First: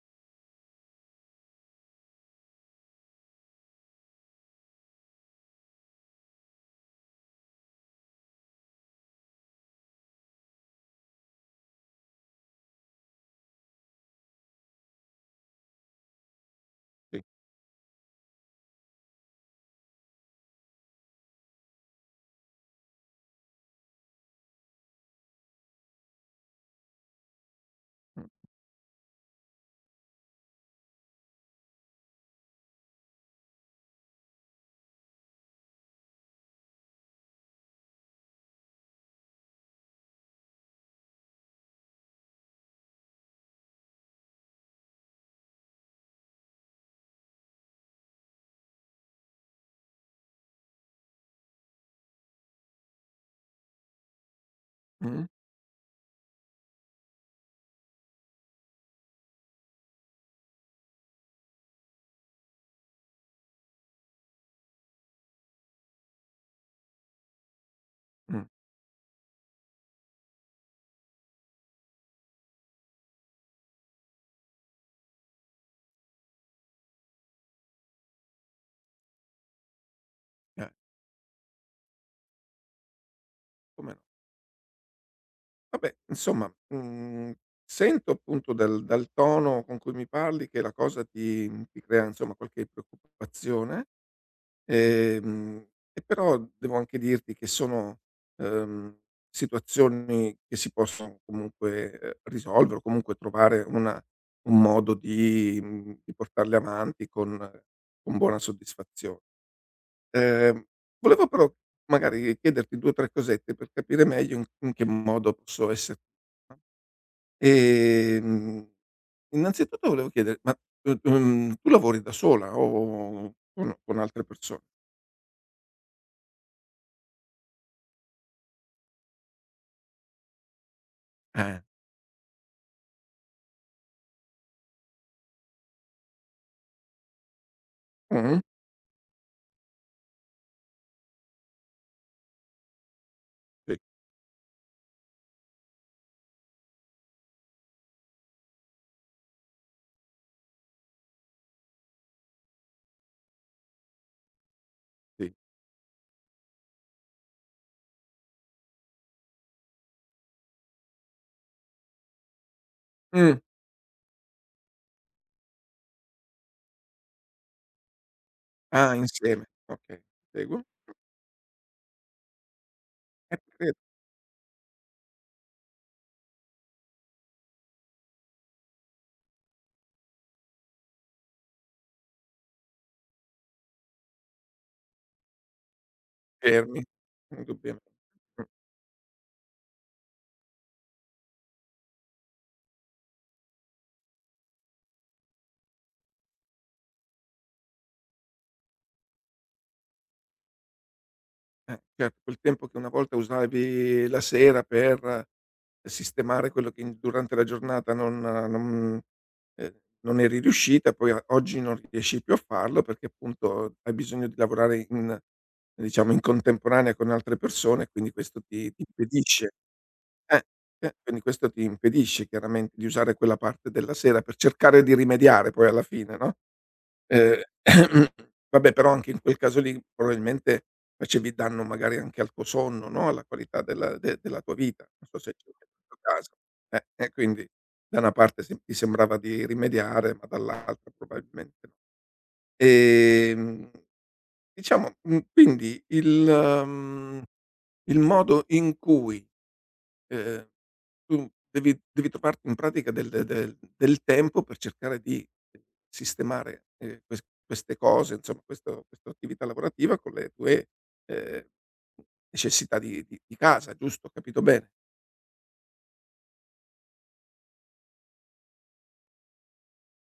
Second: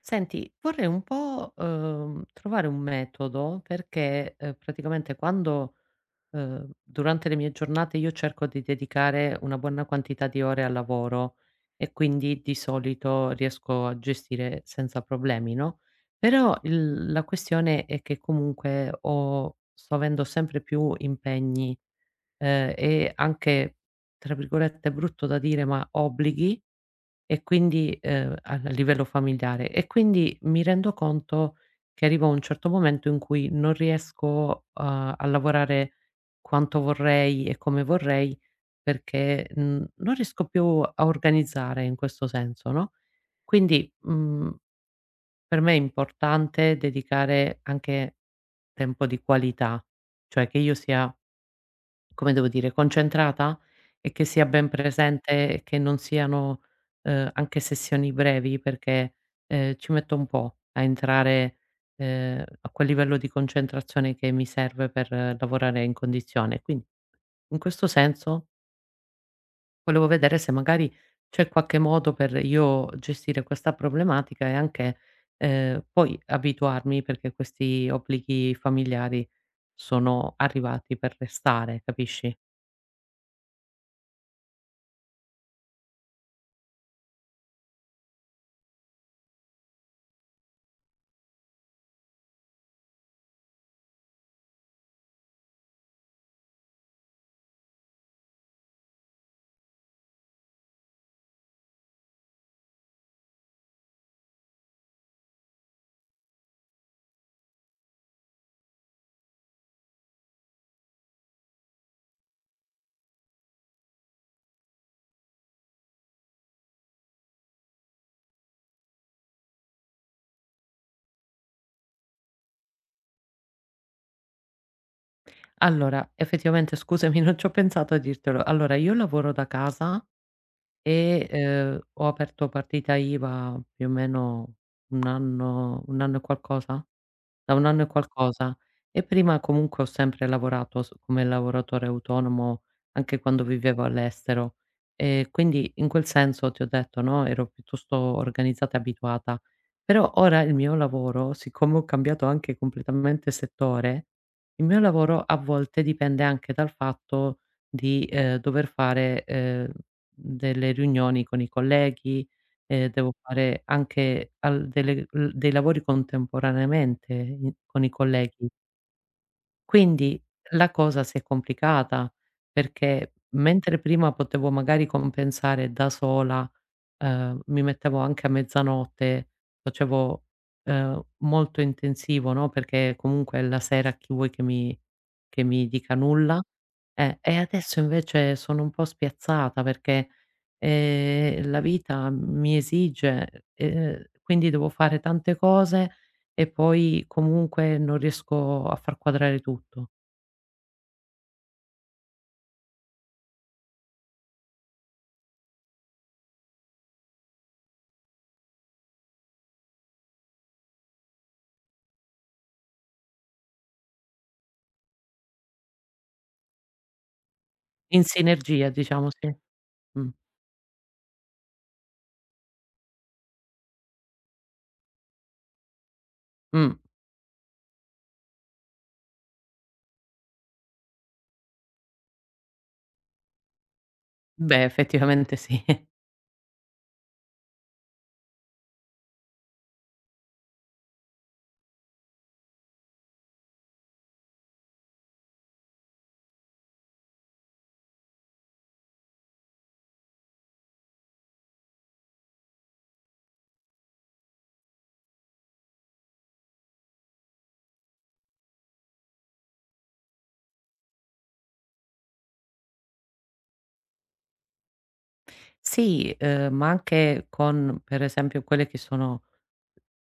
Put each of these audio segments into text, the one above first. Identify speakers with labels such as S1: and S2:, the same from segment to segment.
S1: Senti, vorrei un po', trovare un metodo perché, praticamente quando, durante le mie giornate io cerco di dedicare una buona quantità di ore al lavoro e quindi di solito riesco a gestire senza problemi, no, però il la questione è che comunque ho sto avendo sempre più impegni, e anche, tra virgolette, è "brutto da dire", ma obblighi e quindi, a livello familiare. E quindi mi rendo conto che arrivo a un certo momento in cui non riesco a lavorare quanto vorrei e come vorrei perché, non riesco più a organizzare in questo senso, no, quindi, per me è importante dedicare anche tempo di qualità, cioè che io sia, come devo dire, concentrata e che sia ben
S2: Mh-mh,
S1: presente e che non siano, anche sessioni brevi perché, ci metto un po' a entrare, a quel livello di concentrazione che mi serve per lavorare in condizione. Quindi, in questo
S2: mh,
S1: senso, volevo vedere se magari c'è qualche modo per io gestire questa problematica e anche, poi abituarmi, perché questi obblighi familiari sono
S2: eh,
S1: arrivati per restare, capisci?
S2: come no. Vabbè, insomma, sento appunto dal tono con cui mi parli che la cosa ti crea insomma qualche preoccupazione, ehm, e però devo anche dirti che sono, ehm, situazioni che si possono comunque, risolvere o comunque trovare una un modo di portarle avanti con buona soddisfazione. Ehm, Volevo però magari chiederti 2 o 3 cosette per capire meglio in che modo posso esser no, ehm, innanzitutto volevo chiedere, ma, tu lavori da sola o con altre persone?
S1: Allora, effettivamente scusami, non ci ho pensato a dirtelo. Allora, io lavoro da casa e,
S2: Eh.
S1: ho aperto partita IVA più o meno 1 anno, 1 anno e qualcosa? Da 1 anno e
S2: Mh-mh.
S1: qualcosa. E prima comunque ho sempre lavorato s come lavoratore autonomo, anche quando
S2: Sì,
S1: vivevo all'estero. E quindi in quel senso ti ho detto, no, ero piuttosto organizzata e abituata. Però ora il mio lavoro, siccome ho cambiato anche completamente settore, il mio lavoro
S2: sì.
S1: a volte dipende anche dal fatto di, dover fare, delle riunioni con i colleghi. Devo
S2: Mh.
S1: fare anche al delle l dei lavori contemporaneamente in con i colleghi.
S2: Ah, insieme. Okay,
S1: Quindi
S2: seguo.
S1: la cosa si è complicata, perché
S2: E perché?
S1: mentre prima potevo magari compensare da sola, mi mettevo anche a mezzanotte, facevo, molto intensivo, no, perché comunque è la sera, chi vuoi che mi dica nulla?
S2: Fermi.
S1: E
S2: Indubbiame.
S1: adesso invece sono un po' spiazzata perché, la vita mi esige, quindi devo fare tante cose e poi comunque non riesco a far quadrare tutto.
S2: Certo, quel tempo che una volta usavi la sera per sistemare quello che in durante la giornata non ehm, non eri riuscita, poi a oggi non riesci più a farlo perché appunto hai bisogno di lavorare in diciamo in contemporanea con altre persone,
S1: In
S2: quindi questo
S1: sinergia,
S2: ti
S1: diciamo, sì.
S2: impedisce.
S1: Mh,
S2: eh, quindi questo ti impedisce chiaramente di usare quella parte della sera per cercare di rimediare poi alla fine, no?
S1: mh.
S2: Ehm, Vabbè però anche in quel caso lì probabilmente facevi danno magari anche al tuo sonno, no, alla qualità della tua
S1: Beh,
S2: vita. Non so se
S1: effettivamente
S2: c'è
S1: sì.
S2: anche questo caso. E quindi da una parte sem ti sembrava di rimediare, ma dall'altra probabilmente no. Ehm, diciamo, quindi il modo in cui Ehm, tu devi trovarti in pratica del tempo per cercare di sistemare, queste cose, insomma, questo questa attività lavorativa con le tue, ehm, necessità di casa, giusto? Ho capito bene?
S1: Sì, ma anche con, per esempio, quelle che sono,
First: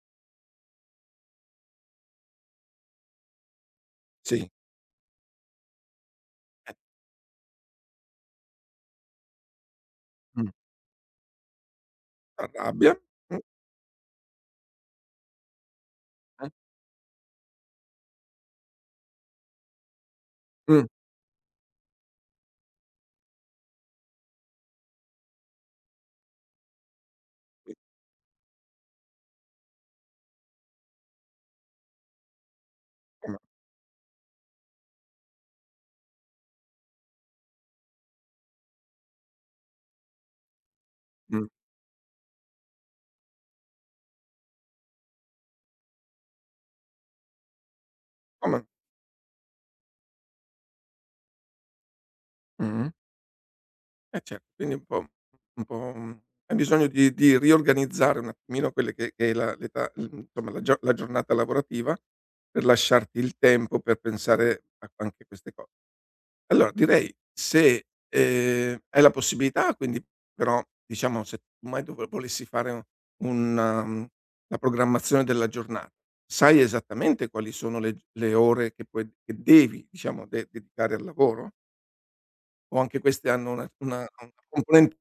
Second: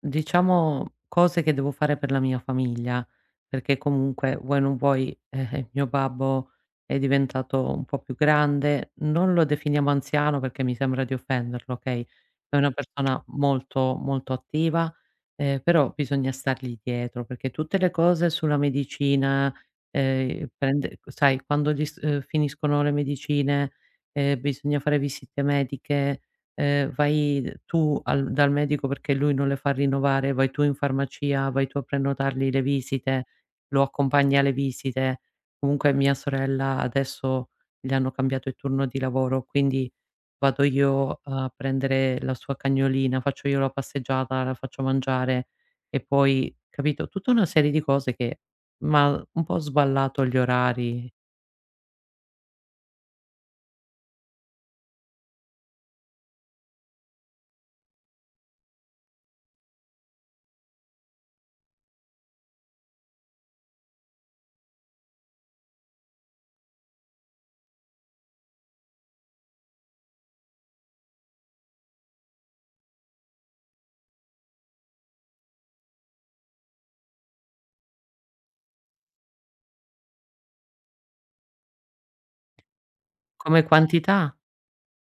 S1: diciamo, cose che devo fare per la mia famiglia, perché comunque
S2: Sì.
S1: vuoi non vuoi, mio babbo
S2: Eh.
S1: è diventato un po' più grande, non lo definiamo anziano
S2: Mh.
S1: perché mi sembra di offenderlo, okay, è una
S2: T'arrabbia.
S1: persona
S2: Mh.
S1: molto, molto attiva, però bisogna
S2: Eh.
S1: stargli dietro, perché tutte le cose sulla medicina,
S2: Mh.
S1: prende, sai, quando gli s finiscono le medicine, bisogna fare visite mediche, vai
S2: Sì,
S1: tu al dal medico perché lui non le fa rinnovare, vai tu in farmacia, vai tu a prenotargli le visite,
S2: come
S1: lo accompagni alle visite. Comunque mia sorella adesso, gli hanno cambiato il turno di lavoro, quindi vado io
S2: mh,
S1: a prendere la sua cagnolina, faccio io la passeggiata, la faccio mangiare e poi, capito, tutta una serie di cose che
S2: come
S1: m'ha un po' sballato gli orari
S2: mh. Eh certo, quindi un po', hai bisogno di riorganizzare un attimino quelle che è insomma la giornata lavorativa, per lasciarti il tempo per pensare a anche queste cose. Allora direi se, hai la possibilità, quindi però diciamo se tu mai dov volessi fare una mhmm, la programmazione della giornata, sai esattamente quali sono le ore che puoi che devi, diciamo, de dedicare al lavoro? O anche queste hanno
S1: come
S2: una
S1: quantità.
S2: componente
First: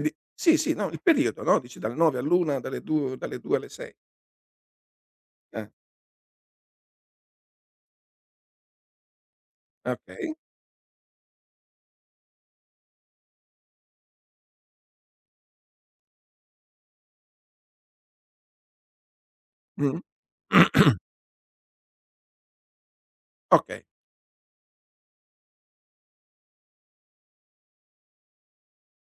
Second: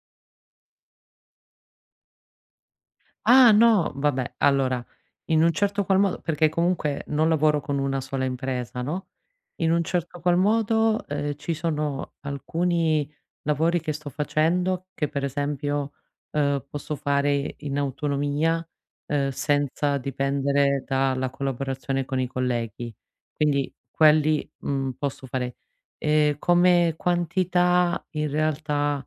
S2: di sì, sì, no, il periodo, no, dici dal 9 all'1, dalle
S1: Ah
S2: 2 alle
S1: no,
S2: 6.
S1: vabbè, allora, in un
S2: Eh,
S1: certo qual modo, perché comunque non lavoro con una sola impresa, no, in un certo
S2: okay.
S1: qual modo, ci sono alcuni lavori che sto facendo che, per esempio, posso fare in autonomia, senza
S2: Mh.
S1: dipendere dalla collaborazione con i colleghi. Quindi
S2: Okay.
S1: quelli, posso fare. Come quantità, in realtà,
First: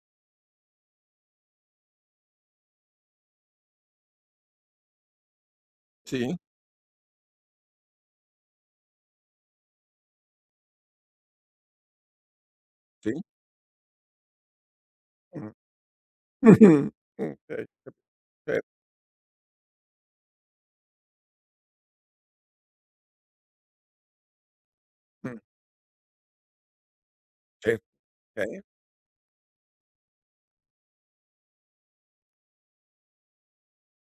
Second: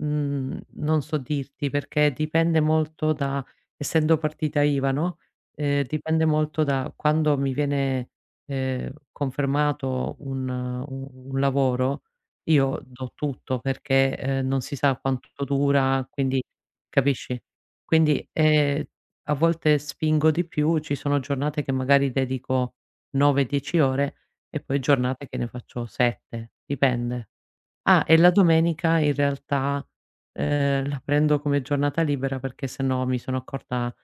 S1: Non so dirti, perché dipende molto da, essendo partita IVA, no, dipende
S2: Sì,
S1: molto da quando mi viene, confermato un lavoro, io do
S2: sì.
S1: tutto perché, non si sa quanto
S2: Mh.
S1: dura, quindi capisci?
S2: Okay, capi
S1: Quindi,
S2: cer
S1: a volte spingo di più, ci sono giornate che magari dedico 9, 10 ore e poi giornate che
S2: mh,
S1: ne faccio 7, dipende.
S2: certo,
S1: Ah, e la
S2: okay,
S1: domenica, in realtà, la prendo come giornata libera, perché sennò mi sono accorta,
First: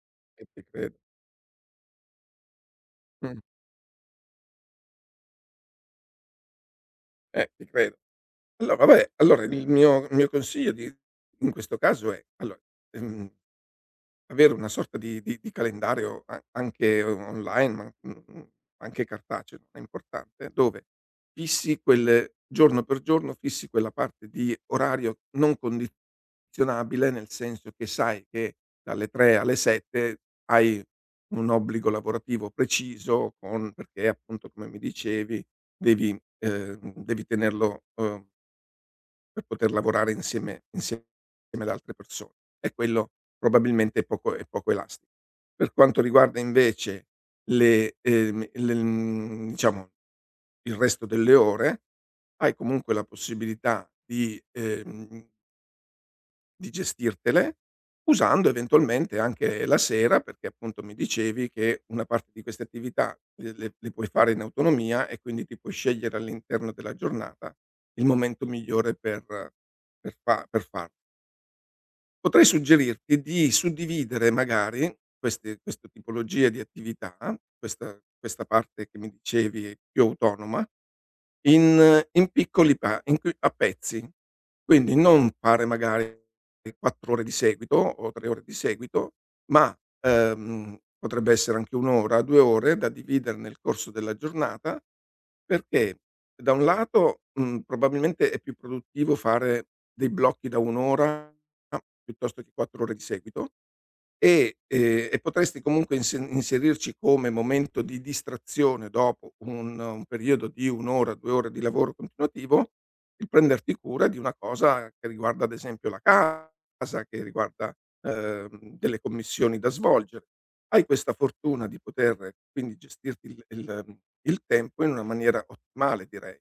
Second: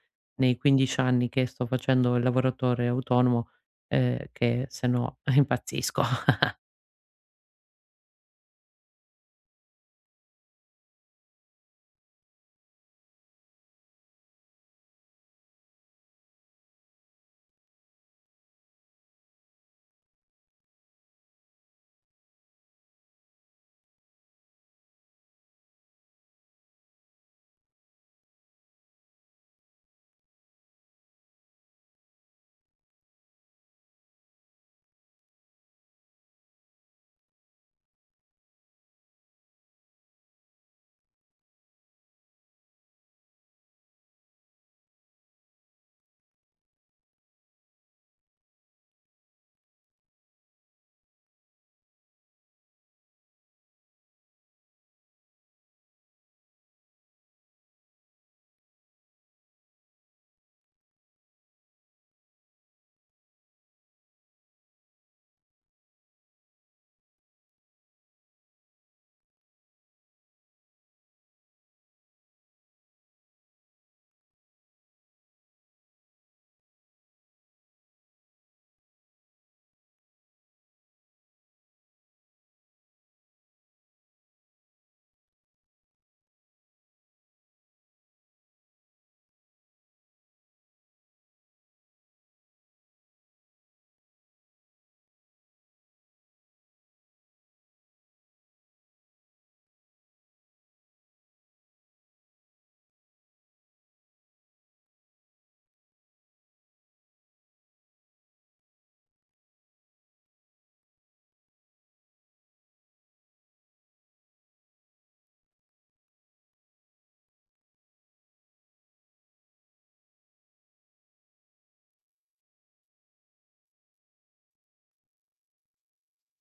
S2: e
S1: nei
S2: ti credo.
S1: 15 anni che sto facendo il lavoratore
S2: Mh.
S1: autonomo, che sennò impazzisco.
S2: Ti credo. Allora vabbè, allora il mio consiglio di in questo caso è allora, ehm avere una sorta di calendario a anche o online, ma, anche cartaceo è importante, dove fissi quel giorno per giorno, fissi quella parte di orario non condizionabile, nel senso che sai che dalle 3 alle 7 hai un obbligo lavorativo preciso con perché appunto, come mi dicevi, devi devi tenerlo, per poter lavorare insieme ad altre persone e quello probabilmente è poco elasti per quanto riguarda invece le diciamo il resto delle ore, hai comunque la possibilità di gestirtele usando eventualmente anche la sera, perché appunto mi dicevi che una parte di queste attività le puoi fare in autonomia e quindi ti puoi scegliere all'interno della giornata il momento migliore per farlo. Potrei suggerirti di suddividere magari queste tipologie di attività, questa parte che mi dicevi più autonoma in in piccoli pa in qui a pezzi. Quindi non fare magari 4 ore di seguito o 3 ore di seguito, ma, potrebbe essere anche 1 ora, 2 ore da dividere nel corso della giornata, perché da un lato, probabilmente è più produttivo fare dei blocchi da 1 ora piuttosto che 4 ore di seguito e potresti comunque inserirci come momento di distrazione dopo un periodo di 1 ora, 2 ore di lavoro continuativo, il prenderti cura di una cosa che riguarda ad esempio la casa, che riguarda, delle commissioni da svolgere. Hai questa fortuna di poter quindi gestirti il tempo in una maniera ottimale direi.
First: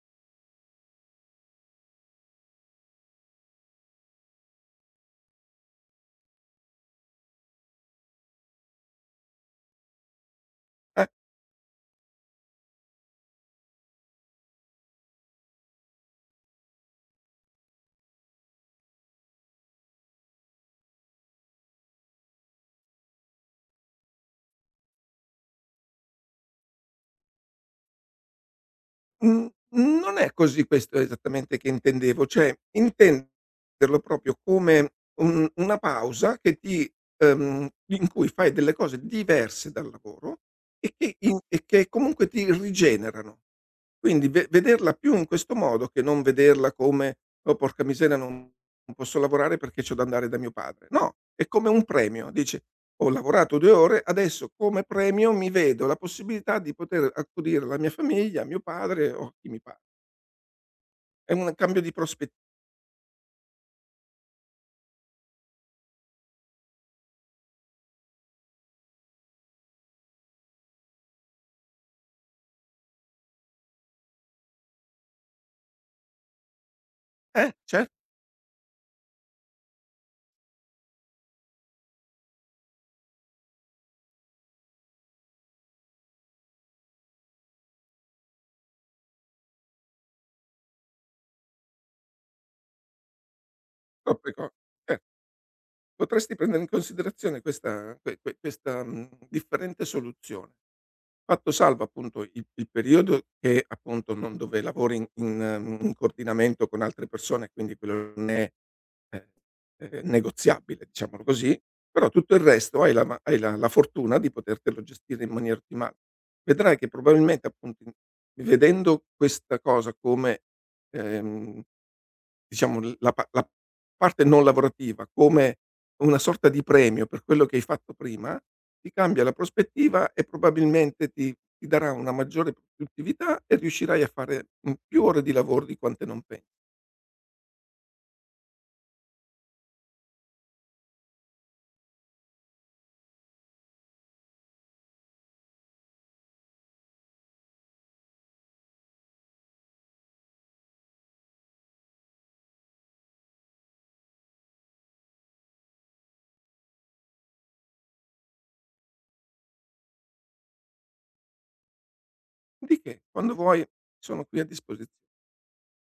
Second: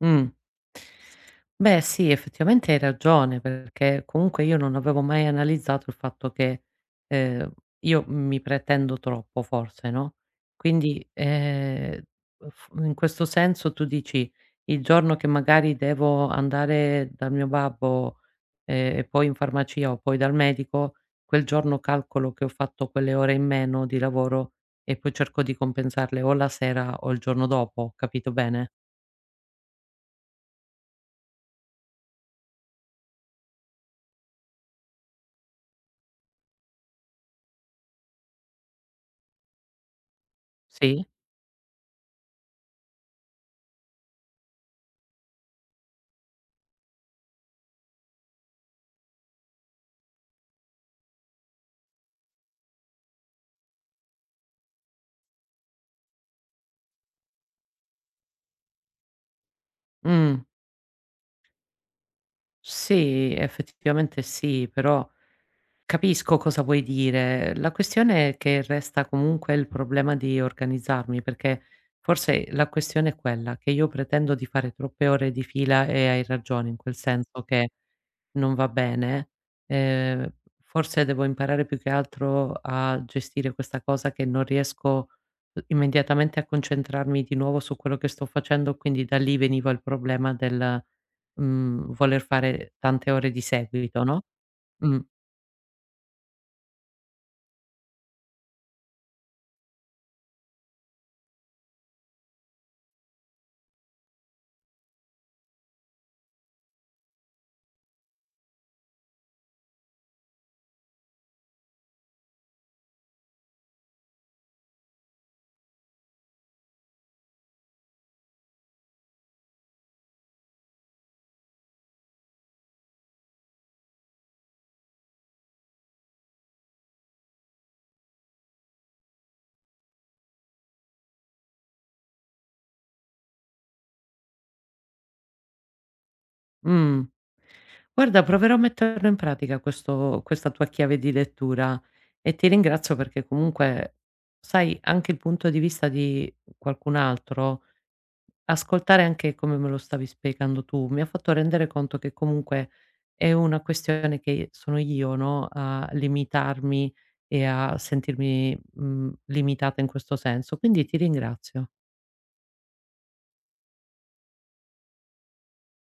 S1: Mh. Beh sì, effettivamente hai ragione, perché comunque io non avevo mai analizzato il fatto che, ehm, io mi pretendo troppo forse, no,
S2: Eh.
S1: quindi, f in questo senso tu dici: "Il giorno che magari devo andare dal mio babbo, e poi in farmacia o poi dal medico, quel giorno calcolo che ho fatto quelle ore in meno di lavoro e poi cerco di compensarle o la sera o il giorno dopo." Ho capito bene?
S2: Mhmm, Non è così questo esattamente che intendevo, cioè intenderlo proprio come un una pausa che ti in cui fai delle cose diverse dal lavoro e
S1: Sì?
S2: che i. E che comunque ti rigenerano. Quindi ve vederla più in questo modo che non vederla come: "Oh porca miseria non posso lavorare perché c'ho da andare da mio padre". No, è come un premio, dici ho lavorato 2 ore, adesso come premio mi vedo la possibilità di poter accudire la mia famiglia, mio padre o chi mi pa.
S1: Mh,
S2: È un cambio di prospet.
S1: sì, effettivamente sì, però capisco cosa vuoi dire. La questione è che resta comunque il problema di organizzarmi, perché forse la questione è quella, che io pretendo di fare troppe ore di fila, e hai ragione in quel senso
S2: Eh,
S1: che
S2: certo.
S1: non va bene. Ehm, forse devo imparare, più che altro, a gestire questa cosa che non riesco u immediatamente a concentrarmi di nuovo su quello che sto facendo, quindi da lì veniva il problema del, voler fare tante ore di seguito, no,
S2: Troppe co. Eh,
S1: mh,
S2: potresti prendere in considerazione questa questa, differente soluzione, fatto salvo appunto il periodo che appunto non dove lavori in coordinamento con altre persone, quindi quello non è. Eh, negoziabile diciamolo così, però tutto il resto hai la ma hai la fortuna di potertelo gestire in maniera ottimale. Vedrai che probabilmente appunto in vedendo questa cosa come, ehm, diciamo l la pa la parte non lavorativa come una sorta di premio per quello che hai fatto prima, ti cambia la prospettiva e probabilmente ti darà una maggiore produttività e riuscirai a fare, più ore di lavoro di quante non pen.
S1: mh. Guarda, proverò a metterlo in pratica, questo questa tua chiave di lettura, e ti ringrazio, perché comunque, sai, anche il punto di vista di qualcun altro, ascoltare anche come me lo stavi spiegando tu, mi ha fatto rendere conto che comunque è una questione che sono io, no, a limitarmi e a sentirmi, limitata in questo senso, quindi ti ringrazio.
S2: Di che, quando vuoi sono qui a disposiz.